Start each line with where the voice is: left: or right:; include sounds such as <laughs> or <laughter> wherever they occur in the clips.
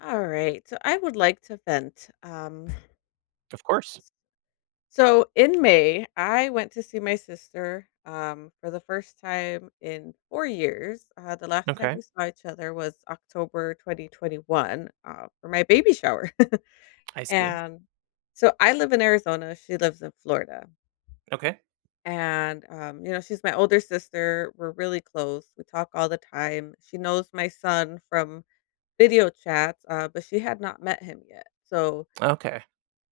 left: All right. So I would like to vent. Um,
right: Of course.
left: so in May, I went to see my sister for the first time in 4 years. The last time
right: Okay.
left: we saw each other was October 2021 for my baby shower.
right: I
left: <laughs>
right: see.
left: And so I live in Arizona. She lives in Florida.
right: Okay.
left: And, she's my older sister. We're really close. We talk all the time. She knows my son from video chats, but she had not met him yet. So,
right: Okay.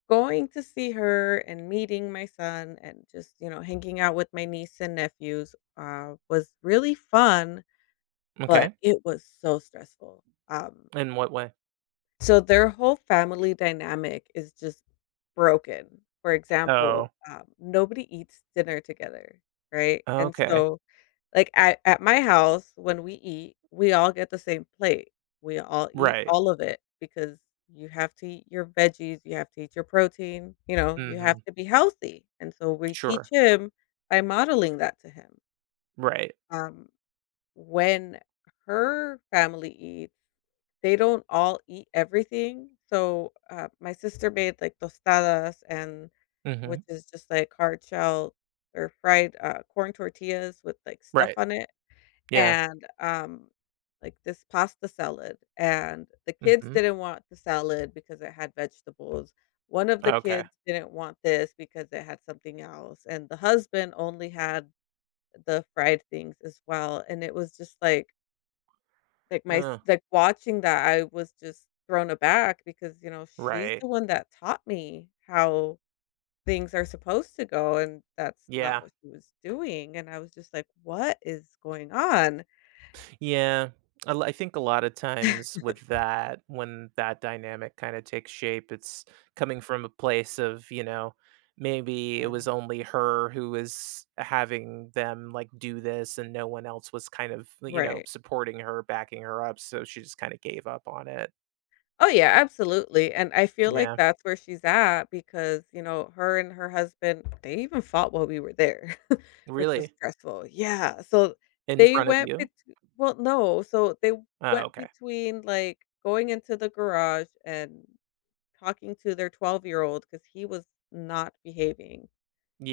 left: going to see her and meeting my son and just, hanging out with my niece and nephews, was really fun, but
right: Okay.
left: it was so stressful. Um,
right: In what way?
left: so their whole family dynamic is just broken. For example,
right: Oh,
left: nobody eats dinner together, right? And
right: okay.
left: so like, at my house, when we eat, we all get the same plate. We all eat
right: Right.
left: all of it because you have to eat your veggies, you have to eat your protein, you know, you have
right: Mhm.
left: to be healthy, and so we teach
right: Sure.
left: him by modeling that to him.
right: Right.
left: Um, when her family eats, they don't all eat everything, so, my sister made, like, tostadas and which
right: Mhm.
left: is just, like, hard shell or fried, corn tortillas with, like, stuff
right: Right.
left: on it
right: Yeah.
left: and, like this pasta salad, and the kids
right: Mhm.
left: didn't want the salad because it had vegetables. One of the
right: Okay.
left: kids didn't want this because it had something else, and the husband only had the fried things as well, and it was just like my s
right: Uh,
left: like watching that, I was just thrown aback because, you know, she's the
right: right.
left: one that taught me how things are supposed to go, and that's not
right: Yeah.
left: what she was doing, and I was just like, "What is going on?"
right: Yeah. I think a lot of times
left: <laughs>
right: with that, when that dynamic kinda takes shape, it's coming from a place of, you know, maybe it
left: Yeah.
right: was only her who was having them, like, do this and no one else was kind of, you know,
left: Right.
right: supporting her, backing her up, so she just kinda gave up on it.
left: Oh, yeah, absolutely, and I feel like
right: Yeah.
left: that's where she's at because, you know, her and her husband, they even fought while we were there, <laughs> which was
right: Really?
left: stressful. Yeah, so
right: In
left: they
right: front of
left: went bet
right: you?
left: well, no, so they
right: Oh,
left: went
right: okay.
left: between, like, going into the garage and talking to their twelve-year-old old because he was not behaving,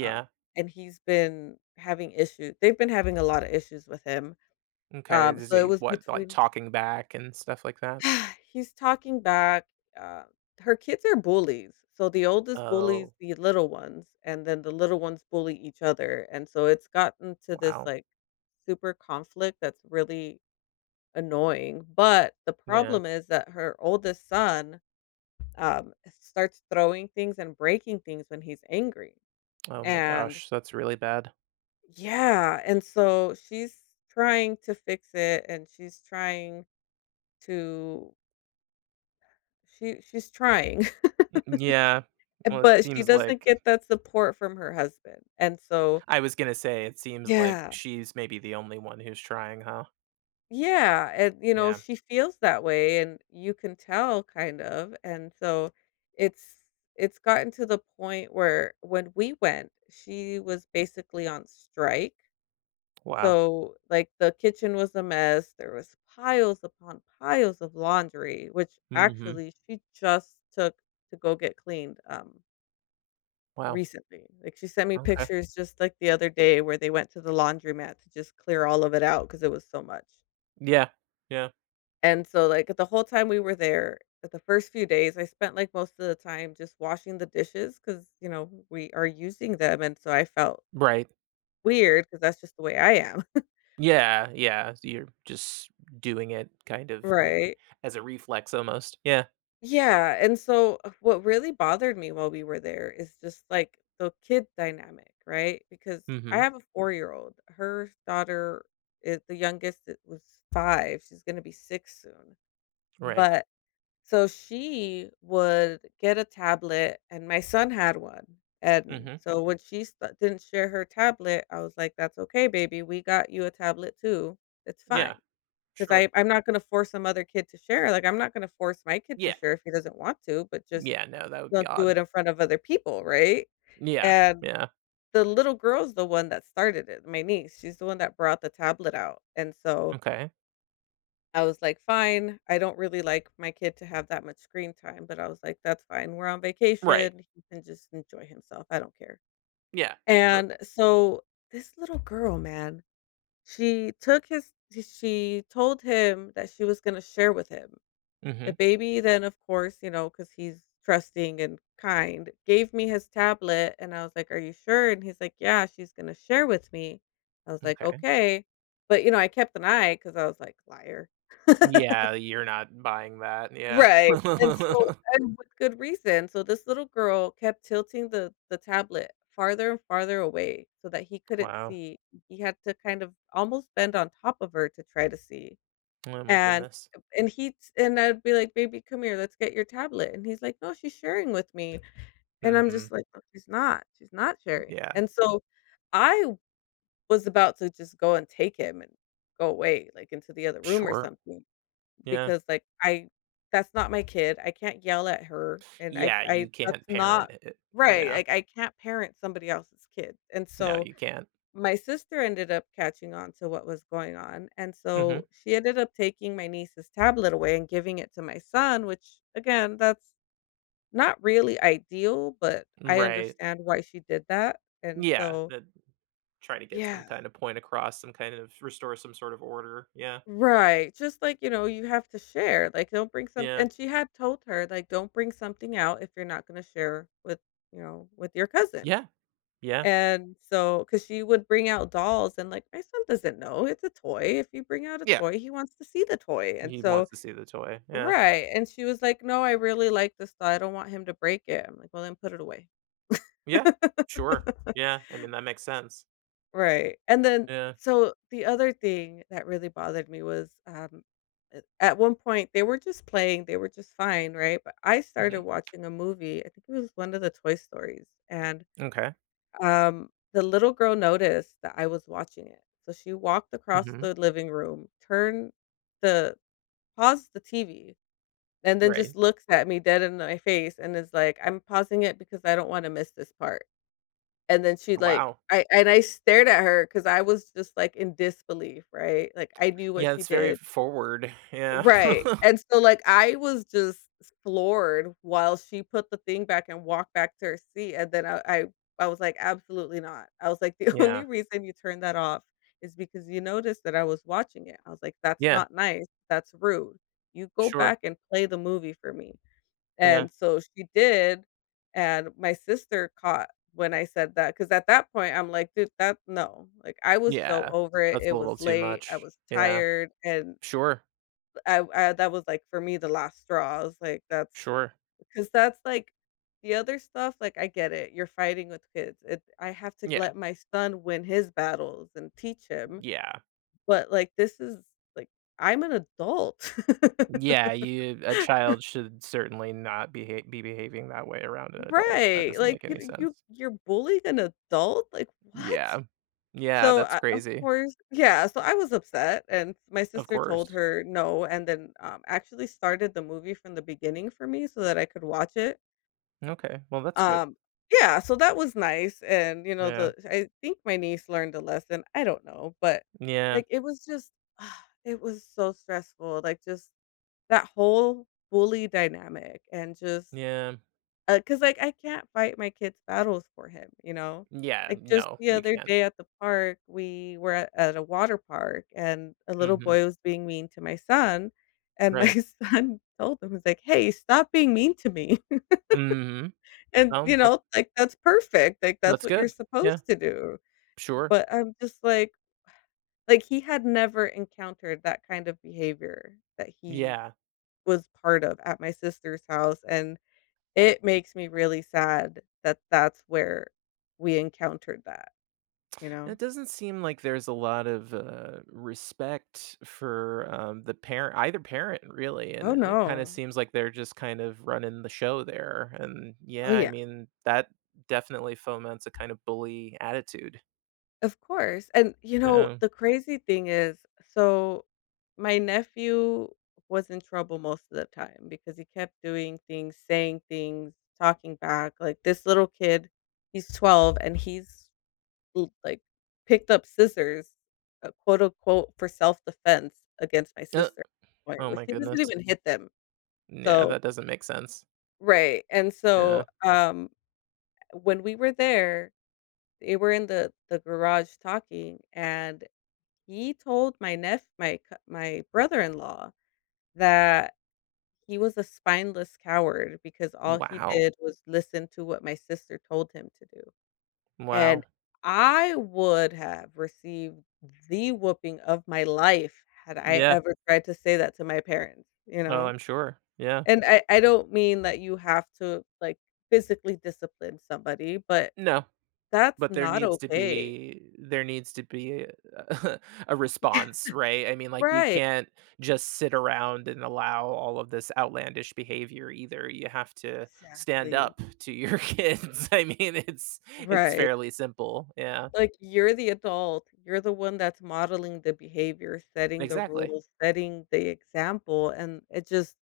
left: um, and he's been having issues. They've been having a lot of issues with him,
right: Okay. Is
left: so it
right: he
left: was
right: what, like,
left: between
right: talking back and stuff like that?
left: <sighs> He's talking back. Uh, her kids are bullies. So the oldest bullies
right: Oh,
left: the little ones, and then the little ones bully each other. And so it's gotten to this
right: wow.
left: like super conflict that's really annoying. But the
right: Yeah.
left: problem is that her oldest son um, starts throwing things and breaking things when he's angry.
right: Oh my
left: And
right: gosh, that's really bad.
left: yeah. And so she's trying to fix it and she's trying to, she's trying.
right: Mm, yeah.
left: Eh,
right: Well, it
left: but she
right: seems
left: doesn't
right: like
left: get that support from her husband, and so
right: I was gonna say it seems like
left: yeah.
right: she's maybe the only one who's trying, huh?
left: Yeah, and, you know,
right: Yeah.
left: she feels that way, and you can tell kind of, and so it's it's gotten to the point where when we went, she was basically on strike,
right: Wow.
left: so, like, the kitchen was a mess, there was piles upon piles of laundry, which
right: Mhm.
left: actually she just took to go get cleaned, um.
right: Wow.
left: Recently, like, she sent me
right: Okay.
left: pictures just, like, the other day where they went to the laundromat to just clear all of it out because it was so much,
right: Yeah. Yeah.
left: and so, like, the whole time we were there, at the first few days, I spent, like, most of the time just washing the dishes because you know, we are using them, and so I felt
right: Right.
left: weird because that's just the way I am. <laughs>
right: Yeah, yeah, you're just doing it kind of like
left: Right.
right: as a reflex almost. Yeah.
left: Yeah, and so what really bothered me while we were there is just, like, the kid dynamic, right? Because I
right: Mhm.
left: have a four-year-old. Her daughter is the youngest. It was 5, she's gonna be 6 soon,
right: Right.
left: but so she would get a tablet, and my son had one, and
right: Mhm.
left: so when she st didn't share her tablet, I was like, "That's okay, baby, we got you a tablet too, it's
right: Yeah.
left: fine." 'Cause
right: Sure.
left: I'm not gonna force some other kid to share, like, I'm not gonna force my kid to
right: Yeah.
left: share if he doesn't want to, but just
right: Yeah, no, that would be
left: don't do
right: odd.
left: it in front of other people, right?
right: Yeah.
left: And
right: Yeah.
left: the little girl's the one that started it, my niece, she's the one that brought the tablet out, and so
right: Okay.
left: I was like, "Fine, I don't really like my kid to have that much screen time," but I was like, "That's fine, we're on
right: Right.
left: vacation, he can just enjoy himself, I don't care."
right: Yeah. Sure.
left: And so this little girl, man, she took his she told him that she was gonna share with him. The
right: Mhm.
left: baby then, of course, you know, because he's trusting and kind, gave me his tablet, and I was like, "Are you sure?" And he's like, "Yeah, she's gonna share with me." I was like,
right: Okay.
left: "Okay." But, you know, I kept an eye because I was like, "Liar." <laughs>
right: Yeah, you're not buying that. Yeah.
left: Right. And so
right: <laughs>
left: and with good reason. So this little girl kept tilting the tablet farther and farther away so that he couldn't
right: Wow.
left: see. He had to kind of almost bend on top of her to try to see.
right: Oh my
left: And
right: goodness.
left: and I'd be like, "Baby, come here, let's get your tablet." And he's like, "No, she's sharing with me." And I'm just
right: Mhm.
left: like, "No, she's not. She's not sharing."
right: Yeah.
left: And so I was about to just go and take him and go away, like, into the other room or
right: Sure.
left: something
right: Yeah.
left: because, like, I that's not my kid. I can't yell at her, and I
right: Yeah,
left: I
right: you
left: that's
right: can't parent
left: not
right: it.
left: right,
right: Yeah.
left: like, I can't parent somebody else's kid. And
right: No,
left: so
right: you can't.
left: my sister ended up catching on to what was going on, and
right: Mhm.
left: so she ended up taking my niece's tablet away and giving it to my son, which again, that's not really ideal, but I
right: Right.
left: understand why she did that, and
right: Yeah,
left: so
right: that try to get some
left: yeah.
right: kind of point across, some kind of restore some sort of order. Yeah.
left: Right. Just like, you know, you have to share. Like, don't bring some.
right: Yeah.
left: And she had told her, like, don't bring something out if you're not going to share with, you know, with your cousin.
right: Yeah. Yeah.
left: And so, because she would bring out dolls and, like, my son doesn't know, it's a toy, if you bring out a
right: Yeah.
left: toy, he wants to see the toy, and
right: He
left: so
right: wants to see the toy. Yeah.
left: right, and she was like, "No, I really like this doll, I don't want him to break it." I'm like, "Well, then put it away."
right: Yeah. Sure.
left: <laughs>
right: Yeah. I mean, that makes sense.
left: Right, and then
right: Yeah.
left: so the other thing that really bothered me was, a at one point, they were just playing, they were just fine, right? But I
right: Mhm.
left: started watching a movie, I think it was one of the Toy Stories, and
right: Okay.
left: The little girl noticed that I was watching it. So she walked across
right: Mhm.
left: the living room, turned the paused the TV, and then
right: Right.
left: just looks at me dead in my face and is like, "I'm pausing it because I don't wanna miss this part." And then she like
right: Wow.
left: I and I stared at her because I was just, like, in disbelief, right? Like, I knew what
right: Yeah,
left: she
right: it's very
left: did.
right: forward. Yeah. <laughs>
left: Right, and so, like, I was just floored while she put the thing back and walked back to her seat, and then I was like, "Absolutely not." I was like, "The <laughs> only
right: Yeah.
left: reason you turned that off is because you noticed that I was watching it." I was like, "That's
right: Yeah.
left: not nice, that's rude. You go
right: Sure.
left: back and play the movie for me."
right: Yeah.
left: And so she did, and my sister caught when I said that because at that point, I'm like, "Dude, that no." Like, I was so
right: Yeah,
left: over it,
right: that's a
left: it
right: little
left: was
right: too
left: late, I
right: much.
left: was
right: Yeah.
left: tired, and
right: Sure,
left: I that was, like, for me, the last straw. I was like,
right: sure.
left: that's, like the other stuff, like, I get it. You're fighting with kids. It I have to
right: Yeah,
left: let my son win his battles and teach him,
right: yeah.
left: but, like, this is like, I'm an adult.
right: Yeah,
left: <laughs>
right: you a child should certainly not be behaving that way around an adult. That
left: Right,
right: doesn't
left: like,
right: make
left: you
right: any sense.
left: you you're bullying an adult? Like, what?
right: Yeah. Yeah,
left: So,
right: that's
left: I of
right: crazy.
left: course yeah, so I was upset, and my
right: Of
left: sister told
right: course.
left: her no, and then, actually started the movie from the beginning for me so that I could watch it.
right: Okay, well, that's good.
left: Um, yeah, so that was nice, and, you know,
right: Yeah.
left: the I think my niece learned a lesson, I don't know, but,
right: Yeah,
left: like, it was just <sighs> it was so stressful, like, just that whole bully dynamic and just
right: yeah.
left: because like, I can't fight my kid's battles for him, you know?
right: Yeah,
left: Like, just
right: no,
left: the
right: you
left: other
right: can't.
left: day at the park, we were at a water park, and a little
right: Mhm,
left: boy was being mean to my son, and my
right: right.
left: <laughs> son told him, he's like, "Hey, stop being mean to me."
right: Mhm.
left: And,
right: No,
left: you know, like, that's perfect, like, that's
right: that's
left: what you're
right: good. Yeah,
left: supposed to do,
right: sure.
left: but I'm just like, he had never encountered that kind of behavior that he
right: Yeah.
left: was part of at my sister's house, and it makes me really sad that that's where we encountered that, you know?
right: It doesn't seem like there's a lot of respect for the parent, either parent, really,
left: Oh,
right: and it kind of
left: no.
right: seems like they're just kind of running the show there. And
left: Oh,
right: yeah, I
left: yeah.
right: mean that definitely foments a kind of bully attitude.
left: Of course, and, you know,
right: Yeah.
left: the crazy thing is, so my nephew was in trouble most of the time because he kept doing things, saying things, talking back, like, this little kid, he's 12, and he's l like, picked up scissors, quote, unquote, "for self-defense" against my
right: Uh,
left: sister at one point
right: oh
left: where
right: my
left: she doesn't
right: goodness.
left: even hit them,
right: Yeah,
left: so
right: that doesn't make sense.
left: right, and so,
right: Yeah.
left: when we were there, they were in the garage talking, and He told my neph my c my brother-in-law that he was a spineless coward because all he
right: Wow.
left: did was listen to what my sister told him to do, and
right: Wow.
left: I would have received the whooping of my life had I
right: Yeah.
left: ever tried to say that to my parents, you
right: Oh,
left: know?
right: I'm sure. Yeah.
left: And I don't mean that you have to, like, physically discipline somebody, but
right: No,
left: that's
right: but there
left: not
right: needs to
left: okay.
right: be a <laughs> a response, right? I
left: <laughs>
right: mean, like, you
left: Right.
right: can't just sit around and allow all of this outlandish behavior either. You have to stand
left: Exactly.
right: up to your <laughs> kids. I mean, it's
left: Right.
right: fairly simple. Yeah,
left: Like, you're the adult, you're the one that's modeling the behavior, setting the
right: exactly.
left: rules, setting the example, and it just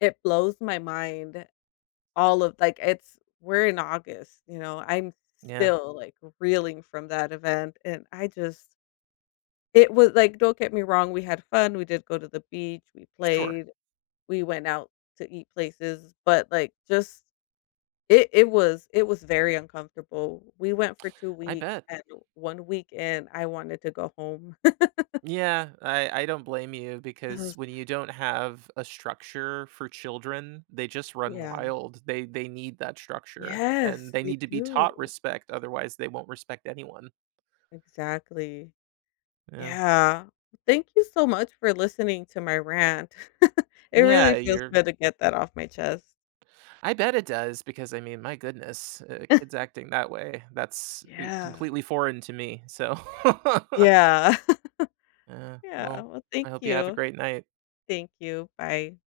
left: it blows my mind all of like, it's we're in August, you know, I'm
right: Yeah,
left: still, like, reeling from that event, and I just it was like, don't get me wrong, we had fun, we did go to the beach, we
right: sure.
left: played, we went out to eat places, but, like, just it was very uncomfortable. We went for 2
right: I
left: weeks,
right: bet.
left: and 1 weekend, I wanted to go home. <laughs>
right: Yeah, I don't blame you
left: I
right: because
left: was
right: when you don't have a structure for children, they just run
left: yeah.
right: wild. They need that structure and
left: Yes,
right: they
left: they
right: need to be taught
left: do.
right: respect otherwise they won't respect anyone.
left: Exactly.
right: Yeah.
left: Yeah. Thank you so much for listening to my rant. <laughs> It
right: Yeah,
left: really feels
right: you're
left: good to get that off my chest.
right: I bet it does because I mean, my goodness, kids acting that way, that's
left: Yeah.
right: completely foreign to me. So, <laughs>
left: Yeah. <laughs> Yeah.
right: well,
left: Well, thank
right: I hope you have a
left: you.
right: great night.
left: Thank you. Bye.